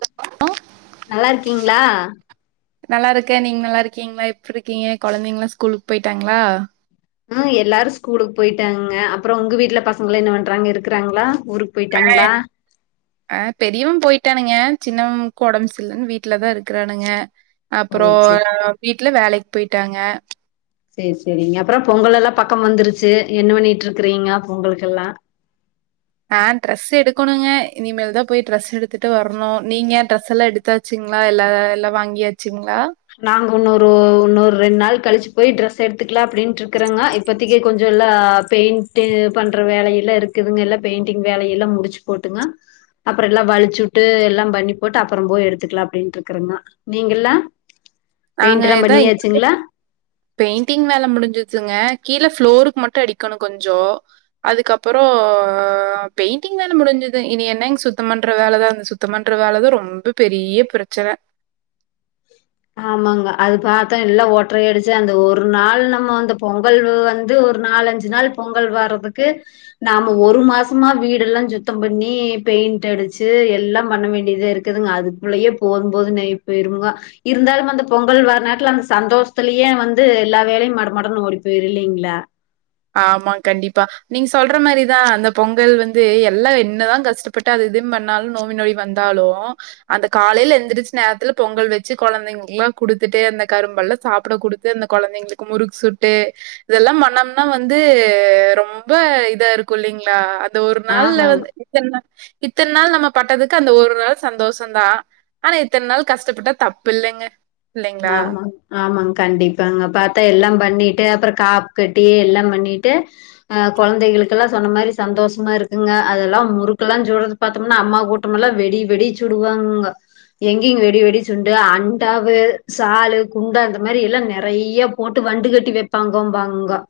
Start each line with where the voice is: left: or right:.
right: [inaudible] அ
left: நல்லார்க்கீங்ளா
right: நல்லாருக்கே நீங் நல்லார்க்கீங்ளா எப்பிட்ருக்கீங்க கொழந்தைங்ளா ஸ்கூலுக் போய்ட்டாங்ளா
left: ஆ எல்லாரு ஸ்கூலுக் போய்ட்டாங்க அப்றோ உங்க வீட்ல பசங்கல்லா என்ன பண்றாங் இருக்கறாங்ளா ஊருக் போய்ட்டாங்ளா
right: ஆ பெரியவ போய்ட்டானுங்க சின்னவ்ம்க் ஒடம் செர்லன் வீட்லதா இருக்கறானுங்க
left: ஓ
right: அப்பறோ
left: சேரி
right: வீட்ல வேலைக் போய்ட்டாங்க
left: சேர் சேரிங்க அப்றோ பொங்கலல்லா பக்கம் வந்துருச்சு என்ன பண்ணிட்ருக்கறீங்க பொங்கலுக்கெல்லா
right: ஆ ட்ரஸ் எடுக்கோணுங்க இனிமேல்தா போய் ட்ரஸ் எடுத்துட்டு வர்ணு நீங்க ட்ரஸ் எல்லா எடுத் தாச்சுங்ளா எல்லா எல்லா வாங்கியாச்சுங்ளா
left: நாங்க உன்னோரு உன்னோர் ரெண் நாள் கழிச்சு போய் ட்ரஸ் எடுத்துக்கலா அப்டின்ட்ருக்கறங்க இப்பத்திக்கி கொஞ்ச எல்லா பெய்ண்ட்டு பண்ற வேலையெல்லா இருக்குதுங்க எல்லா பெய்ண்ட்டிங் வேலையெல்லா முடிச்சு போட்டுங்க அப்றோ எல்லா வழிச்சுட்டு எல்லாம் பண்ணி போட்டு அப்றோ போய் எடுத்துக்கலா அப்டின்ட்ருக்கறங்க நீங்கெல்லா பெய்ண்ட்டெல்லா பண்ணியாச்சுங்ளா
right: பெய்ண்ட்டிங் வேல முடிஞ்சிர்ச்சுங்க கீழ ஃப்ளோருக் மட்டு அடிக்கோணு கொஞ்சோ அதுக்கப்பறோ பெய்ட்ண்டிங் வேல முடுஞ்சுது இனி என்னங் சுத்தம் பண்ற வேலதா இந்த சுத்தம் பண்ற வேலதா ரொம்ப பெரிய பிரச்சன
left: ஆமாங்க அது பாத்தா எல்லா ஒட்ரையடுச்சு அந்த ஒரு நாள் நம்ம அந்த பொங்கல் வ் வந்து ஒரு நாலஞ்சு நாள் பொங்கல் வரதுக்கு நாம ஒரு மாசமா வீடெல்லா சுத்தம் பண்ணி பெயிண்ட்டடுச்சு எல்லாம் பண்ண வேண்டியதாருக் குதுங்க அதுக்குள்ளயே போதும்போதுனாய் போயிரும்ங்க இருந்தாலும் அந்த பொங்கல் வர நேரத்துல அந்த சந்தோசத்திலயே வந்து எல்லா வேலயு மடமடன் ஓடி போய்ரு இல்லீங்ளா
right: ஆமாங் கண்டிப்பா நீங்க சொல்ற மாரிதா அந்த பொங்கல் வந்து எல்லா என்னதா கஷ்ட ப்பட்டாலு இதும் பண்ணாலு நோம்பி நொடி வந்தாலு அந்த காலைல எந்திரிச் நேர்த்துல பொங்கல் வெச்சு கொழந்தைங்களுக்கல்லா குடுத்துட்டு அந்த கரும்பல்லா சாப்ட குடுத் து அந்த கொழந்தைங்களுக்கு முறுக் சுட்டு இதெல்லா பண்ணம் னா வந்து ரொம்ப இதா இருக்கு இல்லீங்ளா அந்த ஒரு நாள்ல
left: ஆமாங்க.
right: வந்து என்ன இத்தன் நாள் நம்ம பட்டதுக்கு அந்த ஒரு நாள் சந்தோசந்தா ஆனா இத்தன் நாள் கஷ்டப்பட்டா தப்பில்லங்க
left: ஆமாங் ஆமாங் கண்டிப்பாங்க பாத்தா எல்லாம் பண்ணீட்டு அப்பறோ காப் கட்டி எல்லாம் பண்ணீட்டு அ கொழந்தைகளுக்கல்லா சொன்ன மாரி சந்தோசமா இருக்குங்க அதெல்லா முறுக்கெல்லா சுடதுக் பாத்தம்னா அம்மா கூட்டமல்லா வெடிய வெடிய சுடுவாங்க எங்கிங்க வெடிய வெடிய சுண்டு அண்டாவ சாலு குண்டா அந்த மாரி எல்லா நெறைய போட்டு வண்டு கட்டி வெப்பாங்கோம்பாங்கோ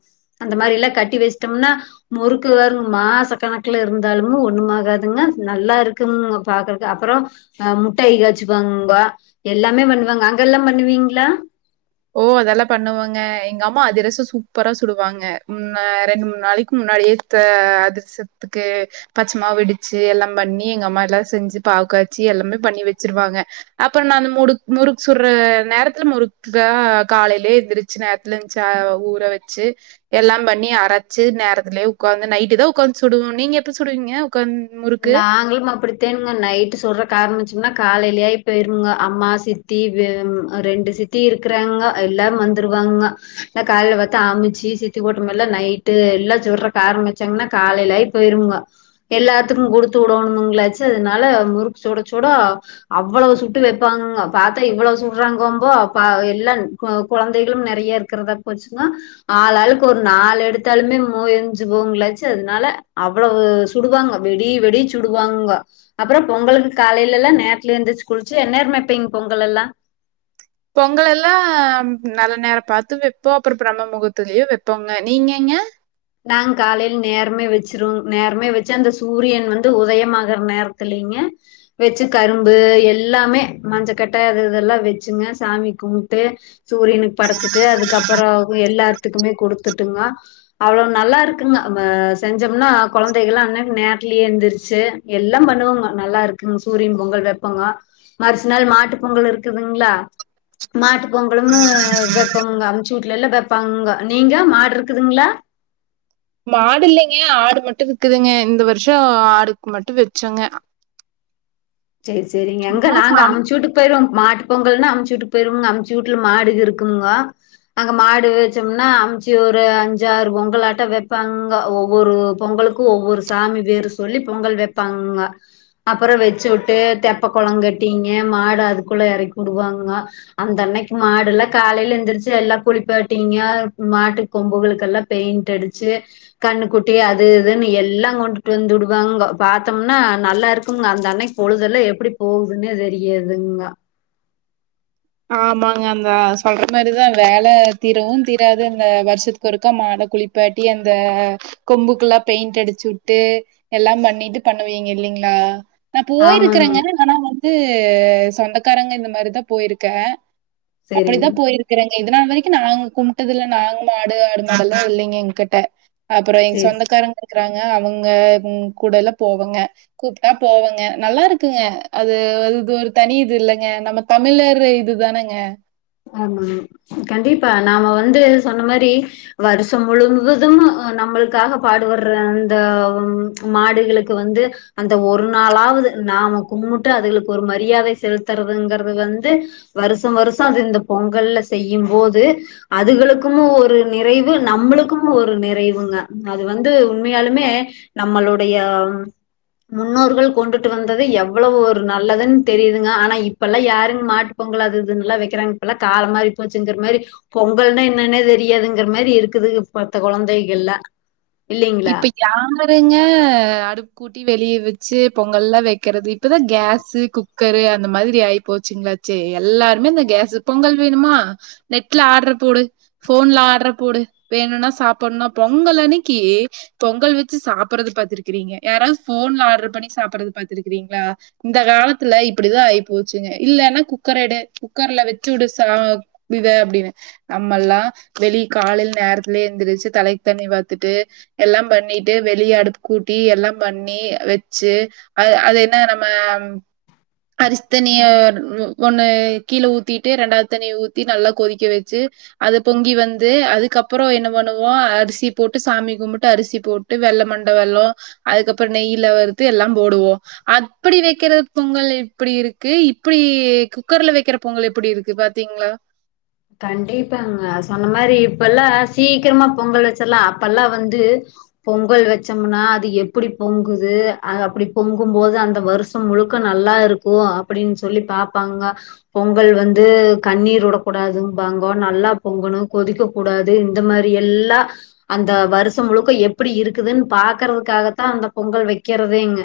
left: அந்த மாரியெல்லா கட்டி வெச்ட்டம்னா முறுக்கு வருங்மாச கணக்குல இருந்தாலுமே ஒண்ணுமாகாதுங்க நல்லா இருக்குமுங்க பாக்குறக்கு அப்றோ அ முட்டாயி காச்சிபாங்கோ எல்லாமே பண்ணுவாங்க அங்கெல்லா பண்ணுவீங்ளா
right: ஓ அதல்லா பண்ணுவங்க எங்க அம்மா அதிரச சூப்பரா சுடுவாங்க ம் ஆ ரெண்டு மூண் நாளைக்கி முன்னாடியே த்தா அதிர்சத்துக்கு பச்சமாவு இடிச்சி எல்லா பண்ணி எங்க அம்மா எல்லா செஞ்சி பாவுக்காச்சி எல்லாமே பண்ணி வெச்சிருவாங்க அப்பறோ நா அந்த முடுக் முறுக்கு சுட்ற நேரத்துல முறுக் காக காலைலே எந்திரிச்சி நேரத்துல எந்ச்ச ஊற வச்சு எல்லா பண்ணி அரச்சு நேரத்துலே உக்காந்து நைட்டு்தா உக்காந்து சுடுவோ நீங்க எப்ப சுடுவீங்க உக்காந் முறுக்
left: நாங்களு அப்டி தென்னுங்க நைட்டு சுட்றக்கு ஆரமிச்சம்னா காலைலியே ஆயிபோயிரும்ங்க அம்மா சித்தி வெ ரெண்டு சித் தி இருக்கிறாங்கோ எல்லாரு வந்துருவாங்க நா காலைல பாத்த அமிச்சு சித்தி போட்டமெல்லா நைட்டு எல்லா சுட்றக்கு ஆரமிச்சாங்கன்னா காலைல போய்ரும்ங்க எல்லாத்துக்கு குடுத்து உடோணுமுங்ளாச்சு அதனால முறுக்கு சுடச் சுட அவ்வளோ சுட்டு வெப்பாங்கங்க பாத்தா இவ்வளோ சுட்றாங்கம்போ பா எல்லா கொ கொழந்தைகளு நெறைய இருக்கிறதா போச்சுங்க ஆளாளுக்கு ஒரு நாலு எடுத்தாலுமே முவெஞ்சு போவுங்களச்சி அதனால அவ்வளவு சுடுவாங்க வெடிய வெடிய சுடுவாங்கோ அப்றோ பொங்கலுக்கு காலைலல்லா நேரத்துல எந்திரிச்சி குளிச்சி என்னேரம் வெப்பிங்க பொங்கலல்லா
right: பொங்கலல்லா நல்ல நேர பாத்து வெப்போ அப்றோ பிரம்ம முகர்த்துலயு வெப்போங்க நீங்கைங்க
left: நாங் காலைல நேரமே வெச்சிருவோங் நேரமே வெச்சு அந்த சூரியன் வந்து உதயமாகற நேரத்திலிங்க வெச்சு கரும்பு எல்லாமே மஞ்சக்கட்ட அது இதுல்லா வெச்சுங்க சாமி கும்ட்டு சூரியனுக்கு படச்சிட்டு அதுக்கப்பறோ எல்லார்த்துக்குமே குடுத்துட்டுங்க அவ்ளோ நல்லா இருக்குங்க ம செஞ்சம்னா கொழந்தைகள்லா அன்னைக்கி நேர்த்துலியே எந்துருச்சு எல்லா பண்ணுவாங்க நல்லா இருக்குங் சூரியன் பொங்கல் வெப்பாங்க மறுசு நாள் மாட்டு பொங்கல் இருக்குதுங்ளா மாட்டு பொங்கலு வைப்போமுங்க அம்ச்சு ஊட்லலா வெப்பாங்கங்க நீங்க மாடு இருக்குதுங்ளா
right: மாடு இல்லிங்க ஆடு மட்டு விக்குதுங்க இந்த வருஷோ ஆடுக்கு மட்டு வெச்சோங்க
left: சேரி சேரிங்க இங்க
right: ஆனா
left: நாங்க
right: சாமி
left: அம்ச்சி வீட்டுக் போயிருவங் மாட்டு பொங்கல்னா அம்ச்சி வீட்டுக் போயிருவங்க அம்ச்சி ஊட்ல மாடு இருக்குமுங்க அங்க மாடு வச்சோம்னா அமுச்சு ஒரு அஞ்சாறு பொங்கல் ஆட்ட வைப்பாங்க ஒவ்வொரு பொங்கலுக் க்கு ஒவ்வொரு சாமி பேரு சொல்லி பொங்கல் வப்பாங்கங்க அப்புறோ வச்சுவுட் ட்டு தெப்பக் கொளங் கட்டிங்க மாடு அதுக்குள்ள எறக்குடுவாங்க அந்த அன்னக்கி மாடு எல்லா காலையில எந்திரிச்சு எல்லா குளிப்பாட்டீங்க மாட்டுக் கொம்புகளுக்கெல்லா பெயிண்ட் அடிச்சு கன்னு குட்டி அது இதுன்னு எல்லா கொண்டுட்டு வந்து விடுவாங்க பாத்தோம்னா நல்லா இருக்குங்க அந்த அன்னைக் பொழுதெல்லா எப்டி போவுதுன்னே தெரியாதுங்க
right: ஆமாங்க அந்த சொல்ற மாரிதா வேல தீரவு தீராது அந்த வர்ஷத் ஒருக்க மாட குளிப்பாட்டி அந்த கொம்புக்குல்லா பெயிண்ட் அடிச்சுவுட்டு எல்லா பண்ணிட்டு பண்ணுவீங்க இல்லைங்களா நா
left: ஆமாங்க
right: போயிருக்கிறேங்க ஆனா வந்து சொந்தக்காரங்க இந்த மாரிதா போயிருக்கே
left: செரிங்க
right: அப்பிடிதா போயிருக் கிறேங்க இது நாள் வரைக்கு நாங்க கும்ட்டதுல்ல நாங்க மாடு ஆடு மாடு எல்லா இல்லீங்க எங்க்கிட்ட அப்பறோ எங்க
left: சேரி
right: சொந்தக்காரங்க இருக்குறாங்க அவுங்க இவுங் கூடல்லா போவங்க கூப்ட்டா போவங்க நல்லா இருக்குங்க அது அது இது ஒரு தனி இது இல்லங்க நம்ம தமிழர் இருக்குற இது தானங்க
left: ஆமா கண்டிப்பா நாம வந்து சொன்ன மாரி வருஷோ முழுவதும் நம்மளுக்காக பாடுபட்ற அந்த மாடுகளுக்கு வந்து அந்த ஒரு நாளாவது நாம கும்முட்டு அதுகளுக்கு ஒரு மரியாதை செலுத்துறதுங்கறது வந்து வருஷோ வருஷோ அது இந்த பொங்கல்ல செய்யும்போது அதுகளுக்குமு ஒரு நிறைவு நம்மளுக்குமு ஒரு நிறைவுங்க அது வந்து உண்மையாலுமே நம்மளுடைய முன்னோர்கள் கொண்டுட்டு வந்தது எவ்வளவு ஒரு நல்லதுன் தெரியுதுங்க ஆனா இப்பெல்லா யாருங்க மாட்டு பொங்கல் அது இதுன்ல்லா வக்கிறாங்க இப்பல்லா காலோ மாரிப் போச்சுங்கிற மாரி பொங்கல்னா என்னான்னே தெரியாதுங்கிற மாரி இருக்குதுக இப்பத்த கொழந்தைகள்லா இல்லீங்களா
right: யாவருங்க அடுக்கு கூட்டி வெளிய வச்சு பொங்கல்லா வெக்கிறது இப்பதா கேஸு குக்கரு அந்த மாரி ஆயி போச்சுங்களா சே எல்லாருமே இந்த கேஸு பொங்கல் வேணுமா நெட்ல ஆட்ர போடு ஃபோன்ல ஆட்ர போடு வேணுனா சாப்பனுனா பொங்கல் அன்னக்கி பொங்கல் வச்சு சாப்புட்றது பாத்துருக்கிறீங்க யாராவது ஃபோன்ல ஆட்ரு பண்ணி சாப்புட்றது பாத்துருக்கிறீங்களா இந்த காலத்துல இப்பிடிதா ஆயிப்போச்சுங்க இல்லனா குக்கர எடு குக்கர்ல வச்சு விடு சா ப்டுவ அப்டினு நம்மல்லா வெளிக் காலேல நேரத்துலயே எந்துருச்சு தலைக்கு தண்ணி பாத்துட்டு எல்லாம் பண்ணிட்டு வெளிய அடுப்பு கூட்டி எல்லா பண்ணி வச்சு அது அது என்ன நம்ம அரிசி தண்ணிய ஒண்ணு கீழ ஊத்திட்டு ரெண்டாவது தண்ணிய ஊத்தி நல்லா கொதிக்க வச்சு அது பொங்கி வந்து அதுக்கப்பறோ என்ன பண்ணுவோ அரிசி போட்டு சாமி கும்புட் டு அரிசி போட்டு வெல்லோ மண்ட வெல்லோ அதுக்கப்பறோ நெய்யில வறுத்து எல்லா போடுவோ அப்பிடி வக்கிற பொங்கல் எப்புடி இருக்கு இப்பிடி குக்கர்ல வக்கிற பொங்கல் எப்பிடி இருக்கு பாத்தீங்களா
left: கண்டிப்பாங்க சொன்ன மாரி இப்பல்லா சீக்கிரமா பொங்கல் வச்சர்லா அப்பல்லா வந்து பொங்கல் வச்சமுனா அது எப்பிடி பொங்குது அது அப்பிடி பொங்கும்போது அந்த வரு ஷம் முழுக்க நல்லா இருக்கு அப்பிடின்னு சொல்லி பாப்பாங்கங்க பொங்கல் வந்து கண்ணீர் ஓட கூடாதும்பாங்கோ நல்லா பொங்கணு கொதிக்க கூடாது இந்த மாரி எல்லா அந்த வருஷம் முழுக்க எப்பிடி இருக்குதுன் பாக்கறதுக்காகத்தா அந்த பொங்கல் வக்கிறதேங்க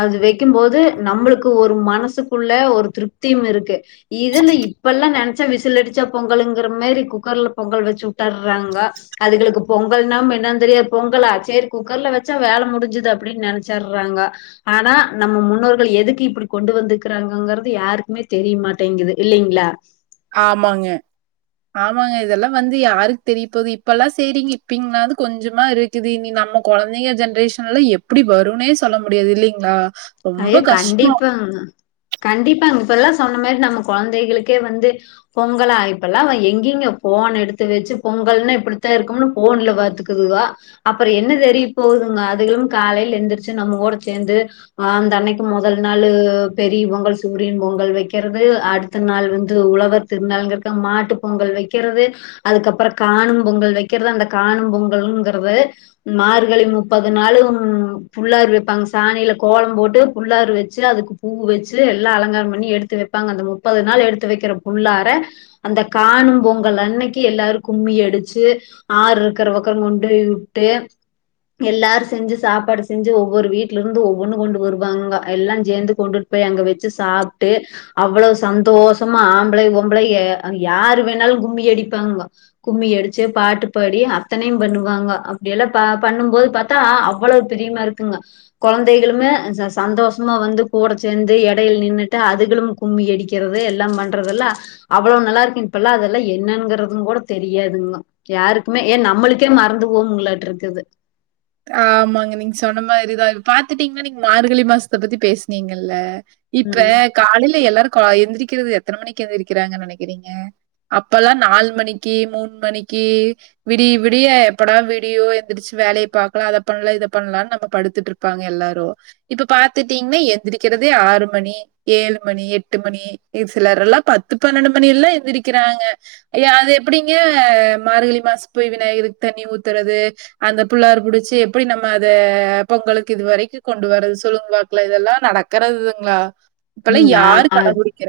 left: அது வைக்கும்போது நம்மளுக்கு ஒரு மனசுக்குள்ள ஒரு திருப்தியும் இருக்கு இதுல இப்பல்லா நெனச்சா விஷ் விசில் அடுச்சா பொங்கலுங்கிற மாரி குக்கர்ல பொங்கல் வச்சு விட்டற்றாங்க அதுகளுக்கு பொங்கல்னாம் என்னான் தெரியாது பொங்கலா சேரி குக்கர்ல வச்சா வேல முடுஞ்சது அப்பிடின் நெனச்சற்றாங்க ஆனா நம்ம முன்னோர்கள் எதுக்கு இப்பிடி கொண்டு வந்துக்குறாங்கங்கறது யாருக்குமே தெரியமாட்டேங்குது இல்லேங்களா
right: ஆமாங்க ஆமாங்க இதெல்லா வந்து யாருக்கு தெரிய போகுது இப்பல்லா செய்ரிங்க இப்பிங்ளாவது கொஞ்சமா இரு க்குது நீ நம்ம கொழந்தைங்க ஜென்ரேஷன்ல எப்பிடி வருனே சொல்ல முடியாது இல்லீங்களா
left: ஐயோ கண்டிப்பாங்க கண்டிப்பாங்க இப்பல்லா சொன்ன மாரி நம்ம கொழந்தைகளுக்கே வந்து பொங்கலா இப்பல்லா அவ எங்கிங்க போன எடுத்து வச்சு பொங்கல்னு இப்டித்தான் இருக்கும்னு போன்ல பாத்துக் துவா அப்புறம் என்ன தெரிய போகுதுங்க அதுகளும் காலையில எழுந்திரிச்சு நம்ம கூட சேந்து ஆந்தன்னைக்கு முதல் நாளு பெரிய பொங்கல் சூரியன் பொங்கல் வெக்கிறது அடுத்த நாள் வந்து உழவர் திருநாள்ங்கக்கா மாட்டு பொங்கல் வெக்கிறது அதுக்கப்புறம் காணும் பொங்கல் வெக்கிறது அந்த காணும் பொங்கலுங்கிறது மார்கழி முப்பது நாளும் புள்ளார் வெப்பாங்க சாணியில கோலம் போட்டு புள்ளாறு வெச்சு அதுக்கு பூ வச்சு எல்லா அலங்காரம் பண்ணி எடுத்து வெப்பாங்க அந்த மு ப்பது நாள் எடுத்து வெக்கிற புள்ளார அந்த காணும் பொங்கல் அன்னைக்கு எல்லாரு கும்மி அடிச்சு ஆறு இருக்கற பக்கரம் கொண்டு போய் வுட்டு எல்லாரு செஞ்சு சாப்பாடு செஞ்சு ஒவ்வொரு வீட்லிந்து ஒண்ணு கொண்டு வருவாங்க எல்லா ஜேர்ந்து கொண்டுட்டு போய் அங்க வெச்சு சாப்ட்டு அவ்வளவு சந்தோஷமா ஆம்பளையு பொம்பளையு எ யாரு வேணாலு கும்பி அடிப்பாங்க கும்மி அடிச்சு பாட்டு பாடி அத்தனையு பண்ணுவாங்க அப்டியெல்லா பா பண்ணும்போது பாத் தா அவ்வளவு பிரியமா இருக்குங்க கொழந்தைகளுமே ச சந்தோஷமா வந்து கூட சேந்து எடையில் நின்னுட்டு அதுகளும் கும்பி அடிக்கும் வெக்கிறது எல்லாம் பண்றதெல்லா அவ்வளோ நல்லா இருக்கு இப்பெல்லா அதெல்லா என்னங்கிறதுங் கூட தெரியாதுங்கோ யாருக்குமே ஏ நம்மளுக்கே மறந்து போவுங்களாட்டு இருக்குது
right: ஆமாங்க நீங்க சொன்ன மாதிரிதா இத் பாத்துட்டீங்கன்னா நீங்க மார்கழி மாசத்த பத்தி பேசனீங்கல்ல இப்ப
left: உம்
right: காலையில எல்லாரு எழுந்திரிக்கிறது எத்தன மணிக்கு எழுந்திரிக்கிறாங்கன்னு நெனைக்கிறீங்க அப்பல்லா நால் மணிக்கி மூண் மணிக்கி விடிய விடிய எப்படா விடியோ எந்திரிச்சு வேலைய பாக் அப்பலா பண்ணலா இத பண்ணலாம்ன்னு நம்ம படுத்துட்டு இருப்பாங்க எல்லாரு இப்ப பாத்துட்டீங்னா எந்திரிக்கறதே ஆறு மணி ஏழு மணி எட்டு மணி எ சிலர்ரல்லா பத்து பன்னெண்டு மணியெல்லா எந்திரக்கிறாங்க ஏ அது எப்டிங்க மார்கழி மாசோ போய் விநாயகருக்கு தண்ணி ஊத்தறது அந்த புள்ளார் புடிச்சி எப்டி நம்ம அத பொங்கலக்கு இது வரைக்கு கொண்டு வரது சொல்லுங் பாக்கலா இதெல்லா நடக்கறதுங்ளா இப்பல்லா யாரு கட புடிக்கிற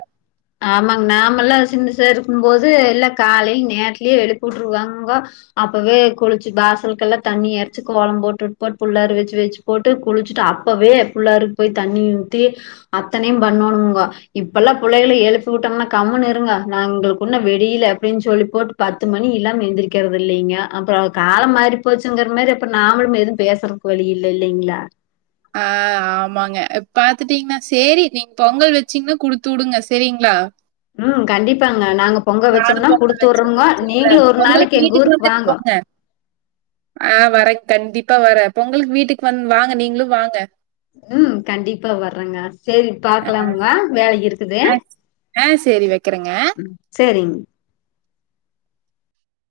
left: ஆமாங் நாமல்லா சின்ன சா இருக்கும் போது எல்லா காலையில் நேர்த்திலே எழுப்புட்டுருவாங்கோ அப்பவே குளிச்சு வாசல்கெல்லா தண்ணி எறச்சி கோலம் போட்டு வுட்டு போட் புள்ளாறு வெச்சு வெச்சு போட்டு குளிச்சுட்டு அப்பவே புல்லாருக்கு போய் தண்ணி ஊத்தி அத்தனையு பண்ணோணுங்கோ இப்பல்லா புள்ளைகள எழுப்பி விட்டங்கன்னா கம்ன்னு இருங்க நாங்களுக்குன்னு விடியல அப்டின் சொல்லி போட் பத்து மணி இல்லாம் எந்திரிக்கிறது இல்லைங்க அப்புறம் காலம் மாறி போச்சுங்கிற மாதிரி அப்ப நாமளு எதுவும் பேசற வழியில்ல இல்லைங்ளா
right: ஆ ஆமாங்க பாத்துட்டீங்கன்னா சேரி நீங்க பொங்கல் வெச்சீங்ன்னா குடுத்து வுடுங்க செரிங்ளா
left: ம் கண்டிப்பாங்க நாங்க பொங்க வெச்சம்னா
right: பொங்கல்
left: குடுத்து
right: வச்சு
left: விற்றமுங்கோ
right: குடுத்து
left: நீங்களு
right: விடுறேன்.
left: ஒரு நாளைக்கு
right: பொங்கலுக்கு
left: எங்
right: வீட்டுக்கு
left: ஊருக்கு
right: வந்துட்டு
left: வாங்கோ
right: போங்க. ஆ வரங்க கண்டிப்பா வர பொங்கலுக்கு வீட்டுக்கு வந் வாங்க நீங்ளு வாங்க
left: ம் கண்டிப்பா வர்றங்க செரி பாக்லாமுங்க வேலை இருக் குது
right: ஆ ஆ சரி வைக்கிறேங்க.
left: செரிங்